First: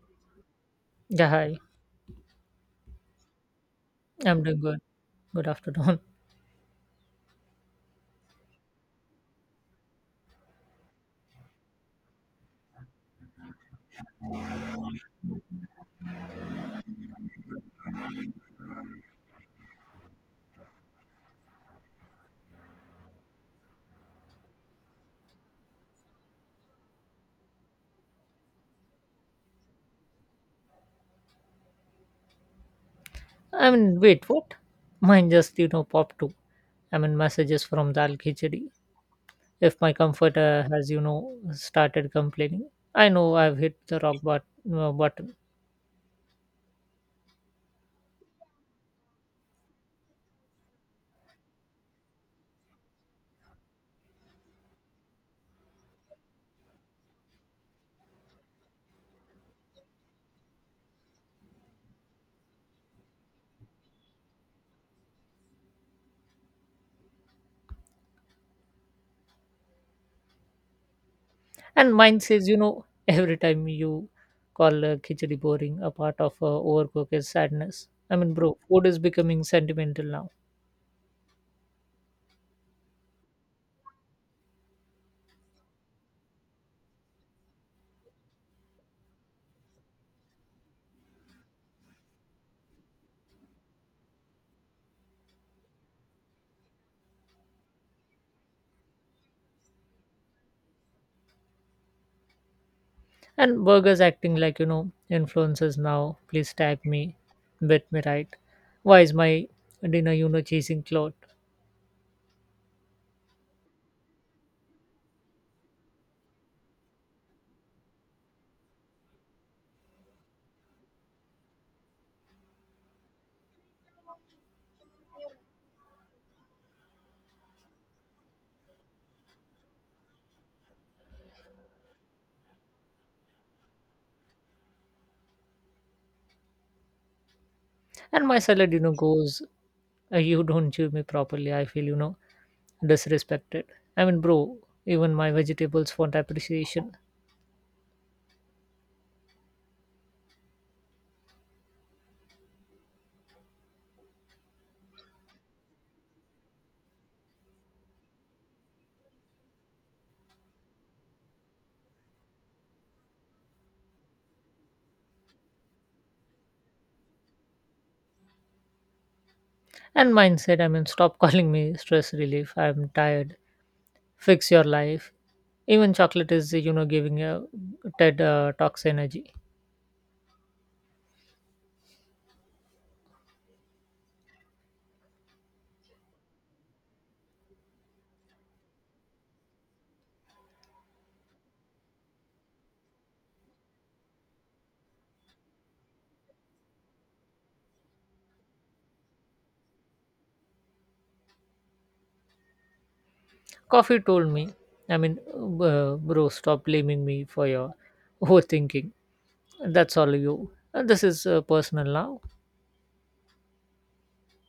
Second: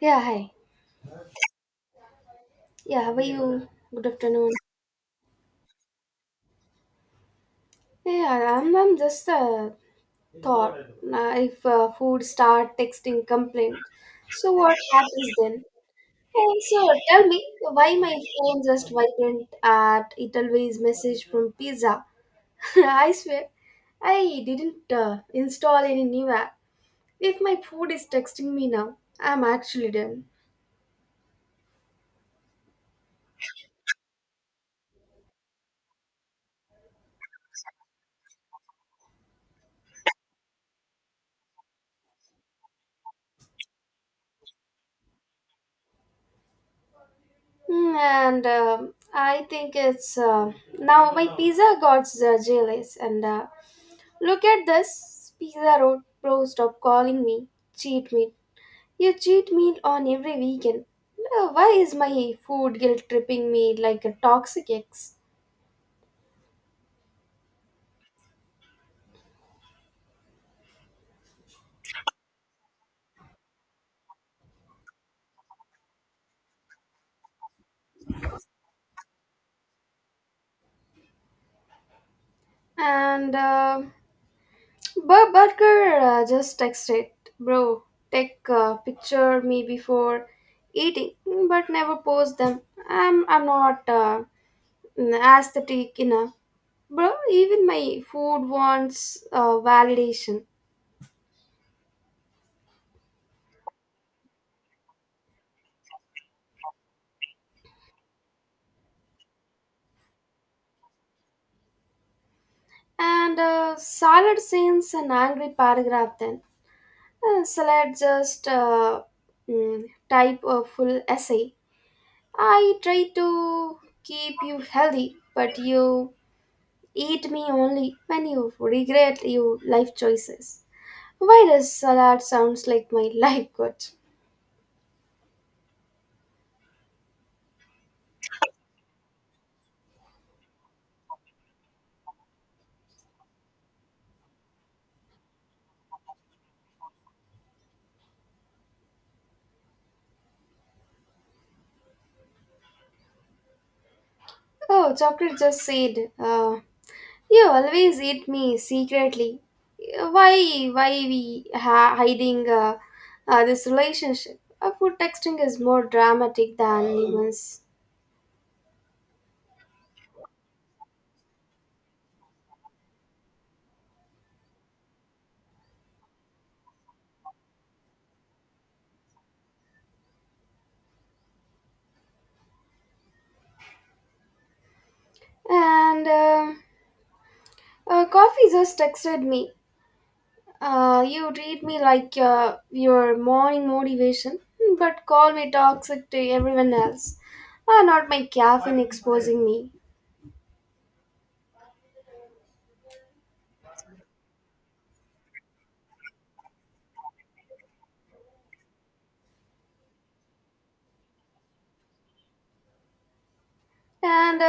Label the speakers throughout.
Speaker 1: Yeah, hi.
Speaker 2: Yeah, hi.
Speaker 1: Yeah, how are you? Good
Speaker 2: I'm
Speaker 1: afternoon.
Speaker 2: doing good. Good afternoon.
Speaker 1: I'm just thought if food start texting complaint, so what happens then? Hey, so tell me why my phone just vibrant at it always message from pizza. I swear, I didn't install any new app. If my food is texting me now, I'm actually done.
Speaker 2: I mean, wait, what? Mine just, popped too. I mean, messages from Dal Khichdi. If my comforter has, started complaining, I know I've hit the rock but, button.
Speaker 1: And I think it's now my pizza god's jealous. And look at this pizza road pro. Stop calling me cheat meal. You cheat meal on every weekend. Why is my food guilt tripping me like a toxic ex?
Speaker 2: And mine says, every time you call Khichdi boring, a part of overcook is sadness. I mean, bro, food is becoming sentimental now.
Speaker 1: And Burger just texted, bro. Take a picture me before eating, but never post them. I'm not aesthetic enough. Bro, even my food wants validation.
Speaker 2: And burgers acting like, influencers now. Please tag me. Bet me right. Why is my dinner, chasing cloth?
Speaker 1: And salad sends an angry paragraph then. Salad just mm, type a full essay. I try to keep you healthy, but you eat me only when you regret your life choices. Why does salad sounds like my life coach?
Speaker 2: And my salad, goes, you don't chew me properly. I feel, disrespected. I mean, bro, even my vegetables want appreciation.
Speaker 1: Oh, chocolate just said, you always eat me secretly. Why we hiding this relationship? Food texting is more dramatic than lemons.
Speaker 2: And mine said, I mean, stop calling me stress relief. I'm tired. Fix your life. Even chocolate is, giving a Ted talks energy.
Speaker 1: And coffee just texted me. You treat me like your morning motivation, but call me toxic to everyone else. Not my caffeine exposing me.
Speaker 2: Coffee told me, I mean, bro, stop blaming me for your overthinking. That's all you. And this is personal now.
Speaker 1: And uh,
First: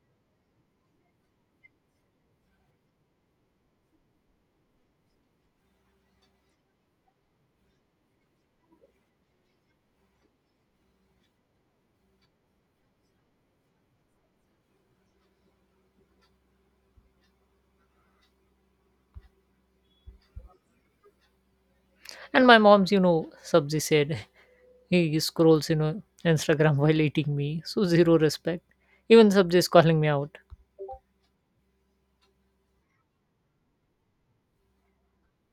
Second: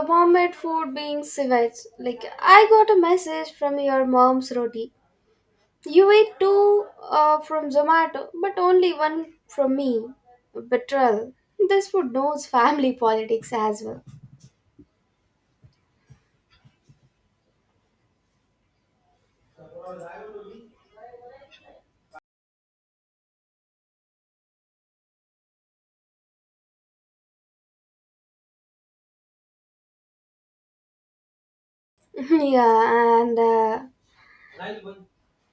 Speaker 1: uh, mom made food being civet. Like I got a message from your mom's roti. You ate two from Zomato, but only one from me. Betrayal. This food knows family politics as well.
Speaker 2: And my mom's, Sabzi said, he scrolls, Instagram while eating me. So zero respect. Even Sabzi is calling me out.
Speaker 1: yeah, and uh,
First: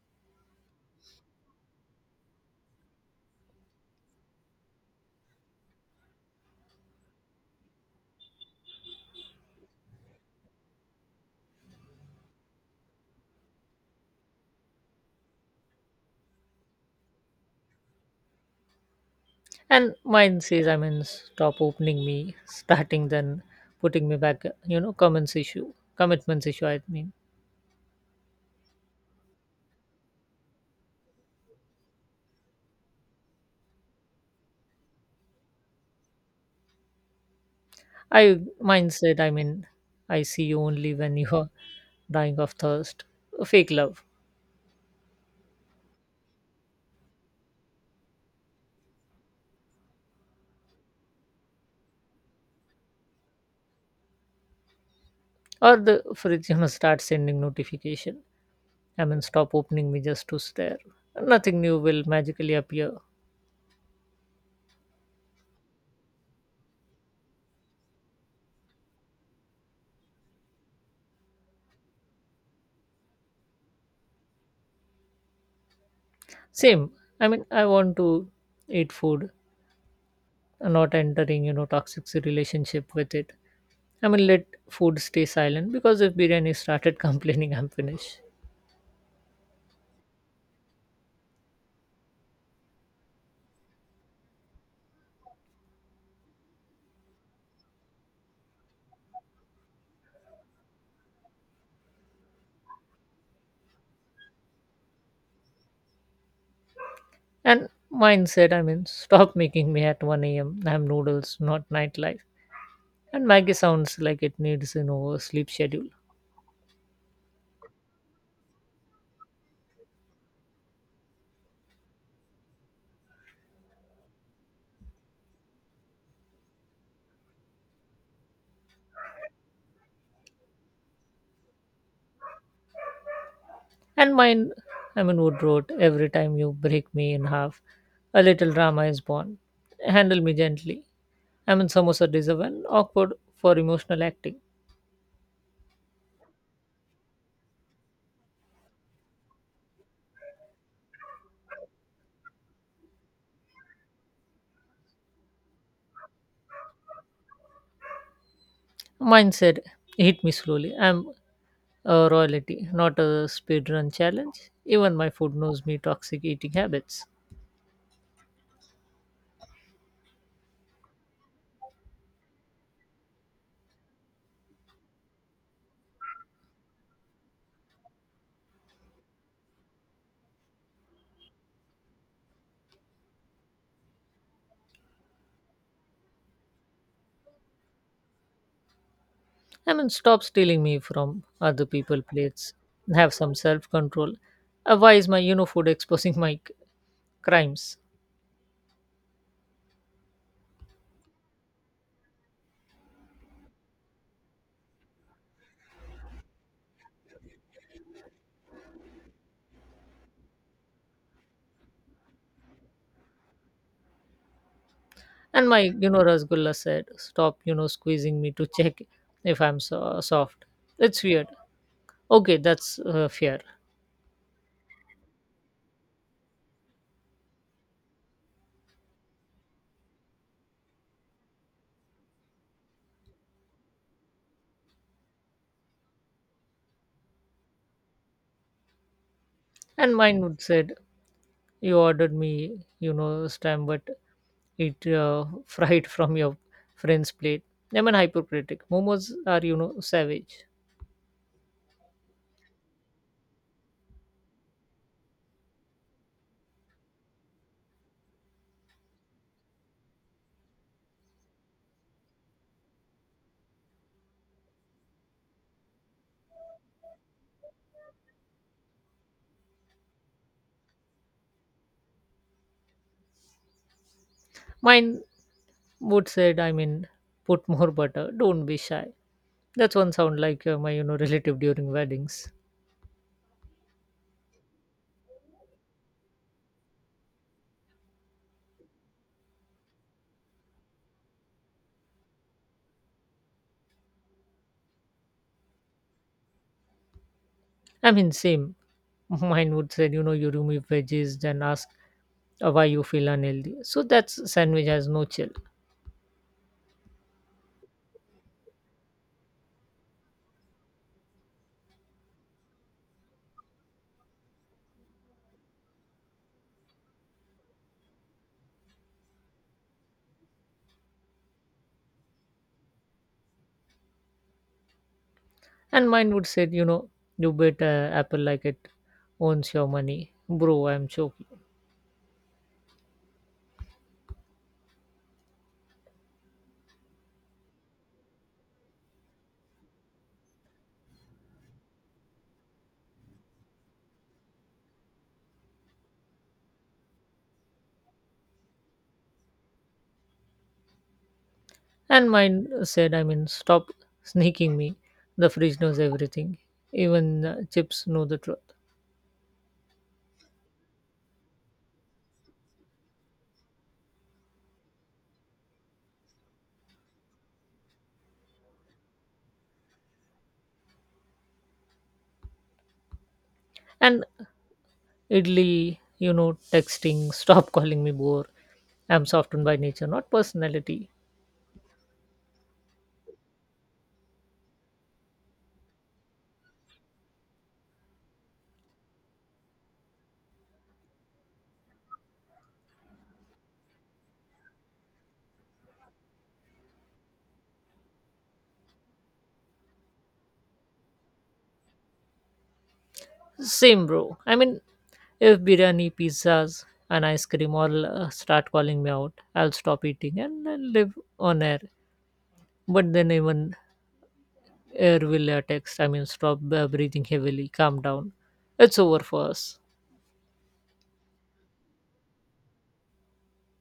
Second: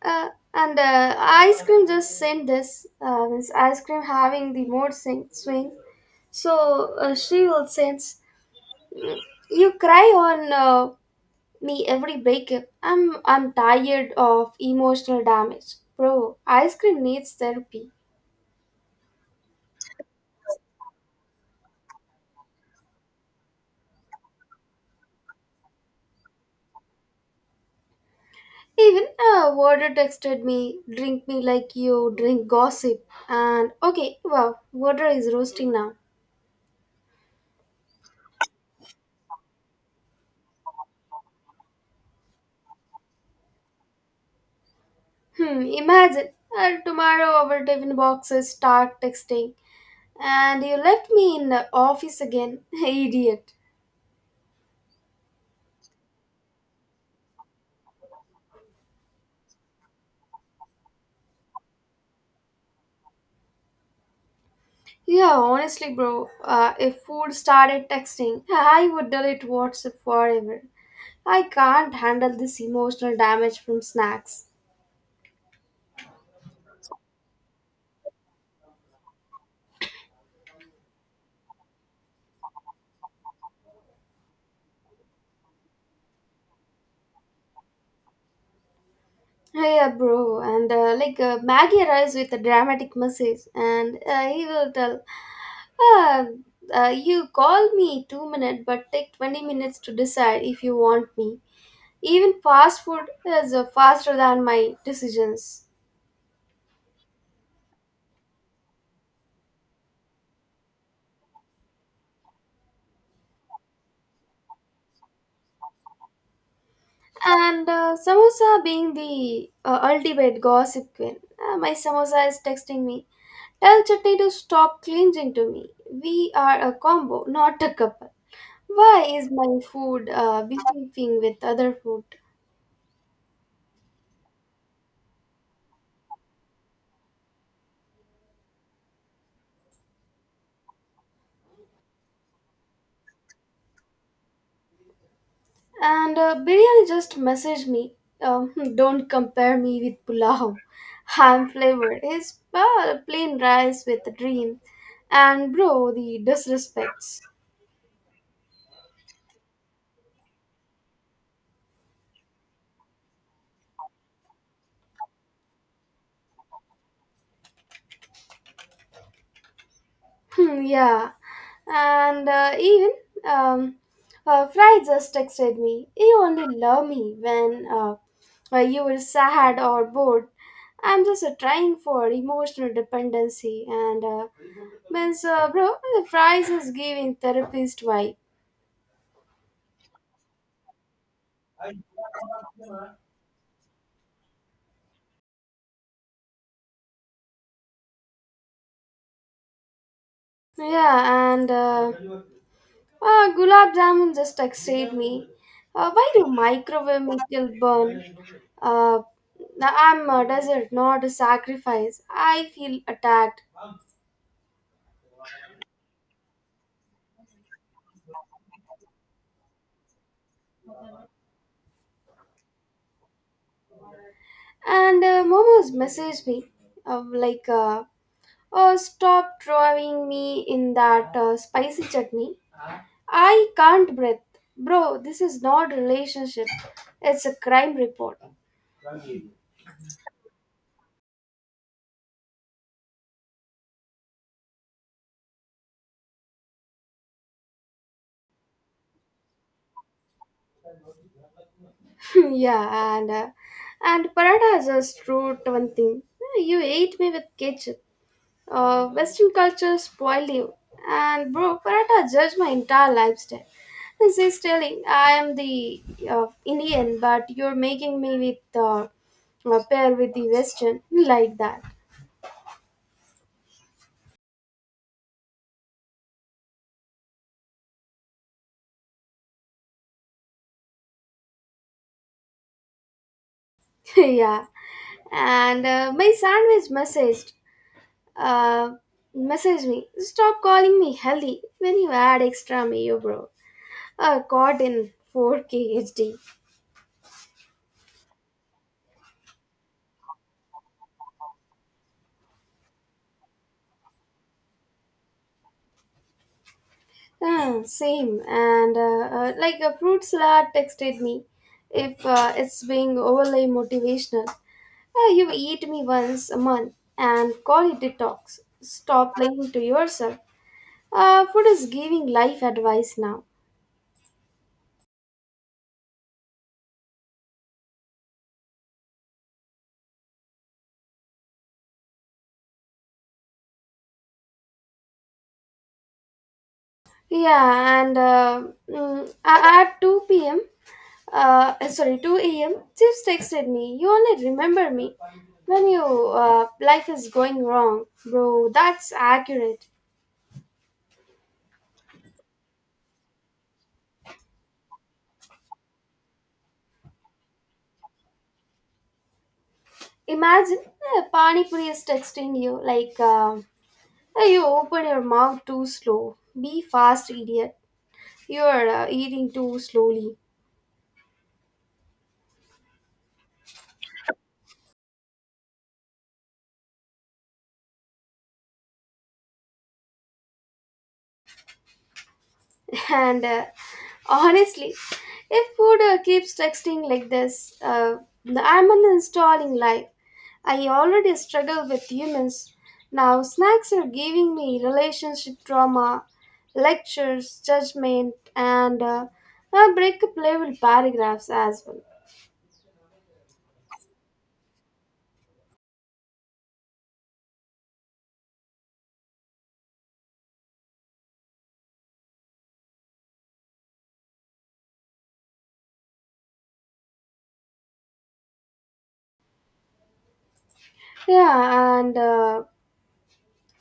Speaker 1: uh, and uh, ice cream just sent this. This ice cream having the mood swing. So she will sense you cry on me every breakup. I'm tired of emotional damage, bro. Ice cream needs therapy.
Speaker 2: And mine says, I mean, stop opening me, starting then putting me back, comments issue, commitments issue, I mean.
Speaker 1: Even a water texted me, drink me like you drink gossip. And okay, wow, water is roasting now.
Speaker 2: Mine said, I mean, I see you only when you are dying of thirst. Fake love.
Speaker 1: Hmm, imagine. Tomorrow our tiffin boxes start texting. And you left me in the office again. Idiot.
Speaker 2: Or the fridge, start sending notification. I mean, stop opening me just to stare. Nothing new will magically appear.
Speaker 1: Yeah, honestly, bro, if food started texting, I would delete WhatsApp forever. I can't handle this emotional damage from snacks.
Speaker 2: Same. I mean, I want to eat food, not entering, toxic relationship with it. I mean, let food stay silent because if biryani started complaining, I'm finished.
Speaker 1: Yeah, bro, and like Maggie arrives with a dramatic message, and he will tell, "Ah, you call me 2 minutes, but take 20 minutes to decide if you want me. Even fast food is faster than my decisions."
Speaker 2: And mine said, I mean, stop making me at 1 a.m. I'm noodles, not nightlife. And Maggie sounds like it needs, a sleep schedule.
Speaker 1: And samosa being the ultimate gossip queen, my samosa is texting me, "Tell Chutney to stop clinging to me. We are a combo, not a couple." Why is my food beefing with other food?
Speaker 2: And mine, Amin Wood wrote, every time you break me in half, a little drama is born. Handle me gently. Amin Samosa deserve an awkward for emotional acting.
Speaker 1: And Biryani just messaged me. Don't compare me with pulao. I'm flavored. It's plain rice with a dream. And bro, the disrespect.
Speaker 2: Mine said, hit me slowly. I'm a royalty, not a speedrun challenge. Even my food knows me toxic eating habits.
Speaker 1: Hmm, yeah, and even um, Fry just texted me. You only love me when you were sad or bored. I'm just trying for emotional dependency, and means bro, the Fry is giving therapist vibe.
Speaker 2: Amin, stop stealing me from other people' plates. Have some self control. Why is my food exposing my crimes?
Speaker 1: Yeah, and gulab jamun just excited me. Why do microwave mickle burn? Uh, I'm a desert, not a sacrifice. I feel attacked.
Speaker 2: And my, Rasgulla said, stop, squeezing me to check if I'm soft. It's weird. Okay, that's fair.
Speaker 1: And Momo's messaged me, like, oh, stop drawing me in that spicy chutney. I can't breathe. Bro, this is not relationship. It's a crime report.
Speaker 2: And mine would said, you ordered me, stem, but it fried from your friend's plate. I mean, hypocritic. Momos are, savage.
Speaker 1: Yeah, and Parada just wrote one thing. You ate me with ketchup. Western culture spoiled you. And bro, Paratha judged my entire lifestyle. And she's telling, I am the Indian, but you're making me with a pair with the Western like that.
Speaker 2: Mine would said, I mean, put more butter. Don't be shy. That's one sound like my, relative during weddings.
Speaker 1: Yeah. And my sandwich uh, messaged me, stop calling me healthy when you add extra mayo, bro. Caught in 4K HD.
Speaker 2: I mean, same. Mine would said, you remove veggies, then ask why you feel unhealthy so that's sandwich has no chill.
Speaker 1: Yeah, same. And like a fruit salad texted me if it's being overly motivational. You eat me once a month and call it detox. Stop lying to yourself. Food is giving life advice now.
Speaker 2: And mine would say you bet apple like it owns your money. Bro, I'm choking.
Speaker 1: Yeah, and at 2 p.m., sorry, 2 a.m., Chips texted me, you only remember me when your life is going wrong. Bro, that's accurate.
Speaker 2: And mine said, I mean, stop sneaking me. The fridge knows everything. Even chips know the truth.
Speaker 1: Imagine Pani Puri is texting you like, "Hey, you open your mouth too slow. Be fast, idiot. You are eating too slowly."
Speaker 2: And idly texting, stop calling me bore. I'm softened by nature, not personality.
Speaker 1: And honestly, if food keeps texting like this, I'm uninstalling life. I already struggle with humans. Now snacks are giving me relationship drama, lectures, judgment, and breakup level paragraphs as well.
Speaker 2: Same, bro. I mean, if biryani, pizzas, and ice cream all start calling me out, I'll stop eating and I'll live on air. But then even air will text, I mean, stop breathing heavily, calm down. It's over for us.
Speaker 1: Yeah, and uh,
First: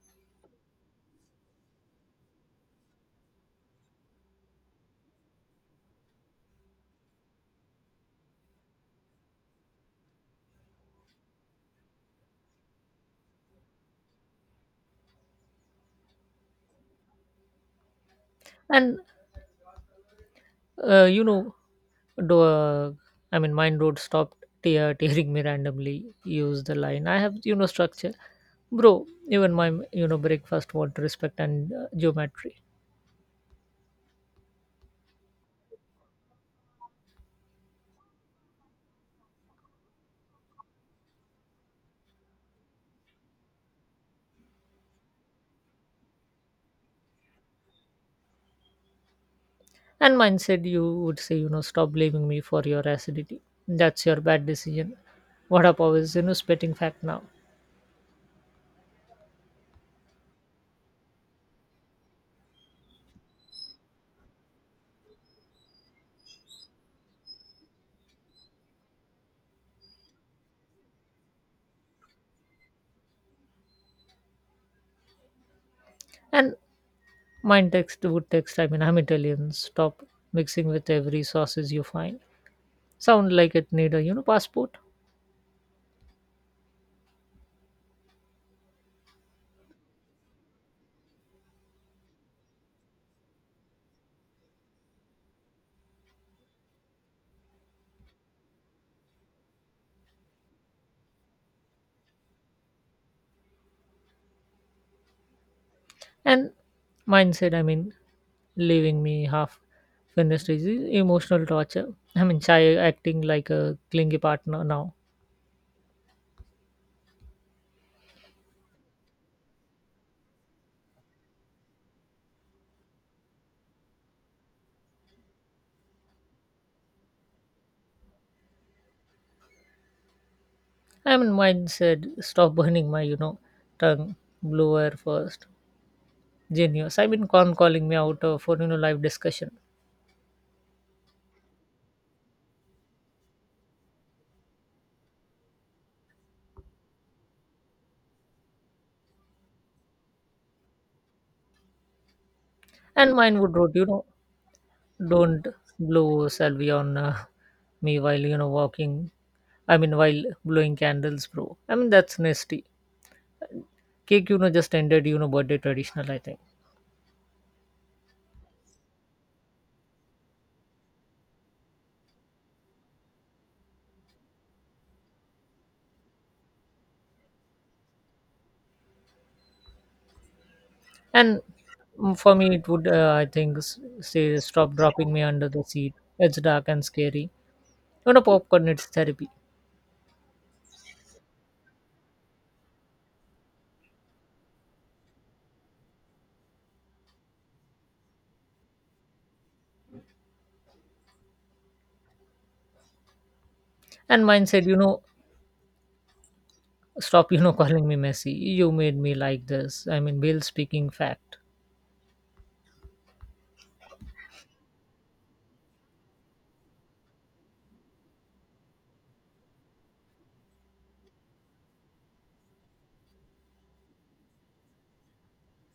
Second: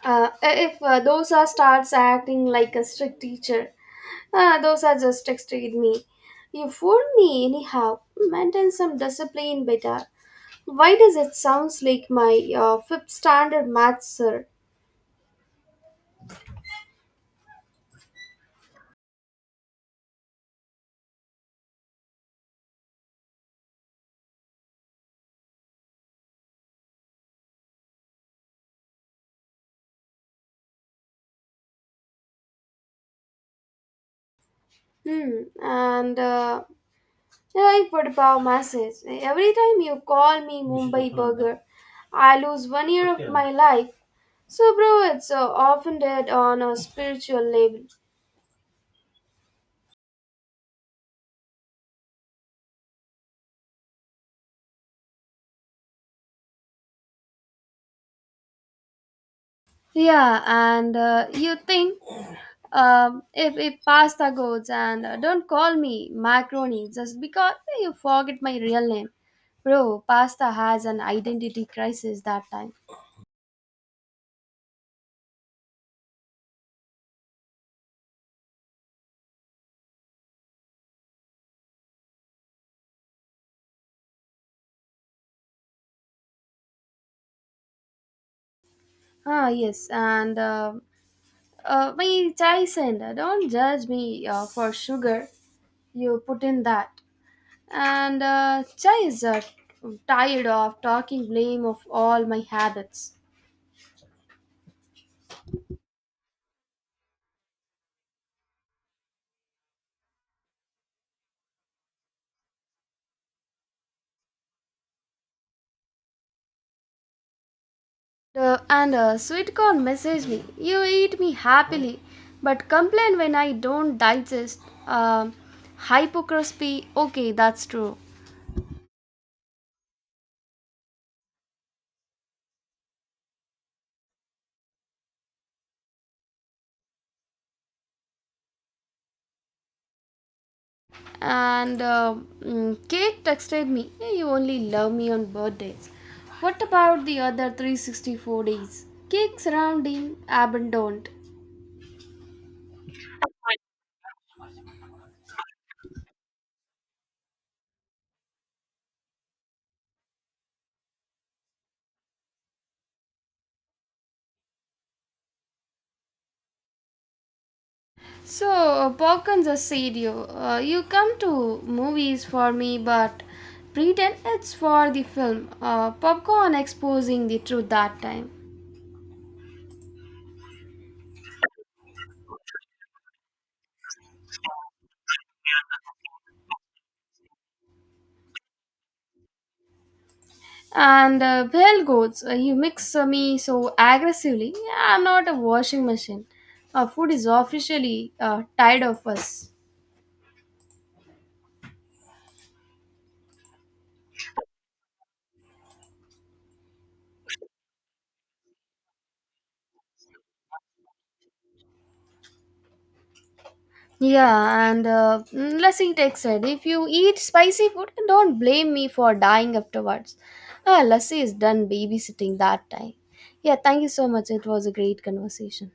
Speaker 1: uh, if those are starts acting like a strict teacher, those are just texted me. You fooled me anyhow. Maintain some discipline better. Why does it sounds like my fifth standard math sir?
Speaker 2: And, you know, do, I mean, mind road stopped tearing me randomly. Use the line. I have, structure. Bro, even my, breakfast want respect and geometry.
Speaker 1: Hmm. And I put a message. Every time you call me Mumbai burger, I lose one year of my life. So, bro, it's offended on a spiritual level.
Speaker 2: And mindset, you would say, stop blaming me for your acidity. That's your bad decision. What up, always, spitting fact now.
Speaker 1: Yeah, and you think if pasta goes and don't call me macaroni just because you forget my real name. Bro, pasta has an identity crisis that time.
Speaker 2: And mind text would text, I mean, I'm Italian. Stop mixing with every sauces you find. Sound like it need a, passport.
Speaker 1: Ah, yes, and my Tyson, don't judge me for sugar. You put in that. And Chai is tired of talking blame of all my habits.
Speaker 2: And mindset, I mean, leaving me half finished is emotional torture. I mean, Chai acting like a clingy partner now.
Speaker 1: And sweet corn messaged me, you eat me happily but complain when I don't digest. um, hypocrisy. Okay, that's true.
Speaker 2: I mean, mine said, stop burning my, tongue. Blue air first. Genius. I've been con calling me out for live discussion.
Speaker 1: And cake texted me, "Hey, you only love me on birthdays. What about the other 364 days? Cakes rounding abandoned."
Speaker 2: And mine would wrote, don't blow salvia on me while walking. I mean while blowing candles, bro. I mean that's nasty. Cake, just ended birthday traditional, I think.
Speaker 1: So, Balkans a sadio. You come to movies for me, but pretend it's for the film. Popcorn exposing the truth that time.
Speaker 2: And for me it would I think say stop dropping me under the seat. It's dark and scary. Popcorn it's therapy.
Speaker 1: And bell goats, you mix me so aggressively. I'm not a washing machine. Food is officially tired of us.
Speaker 2: And mine said stop calling me messy. You made me like this. I mean, Bill speaking fact.
Speaker 1: Yeah, and Lassie Tech said, if you eat spicy food, don't blame me for dying afterwards. Ah, Lassie is done babysitting that time. Yeah, thank you so much. It was a great conversation.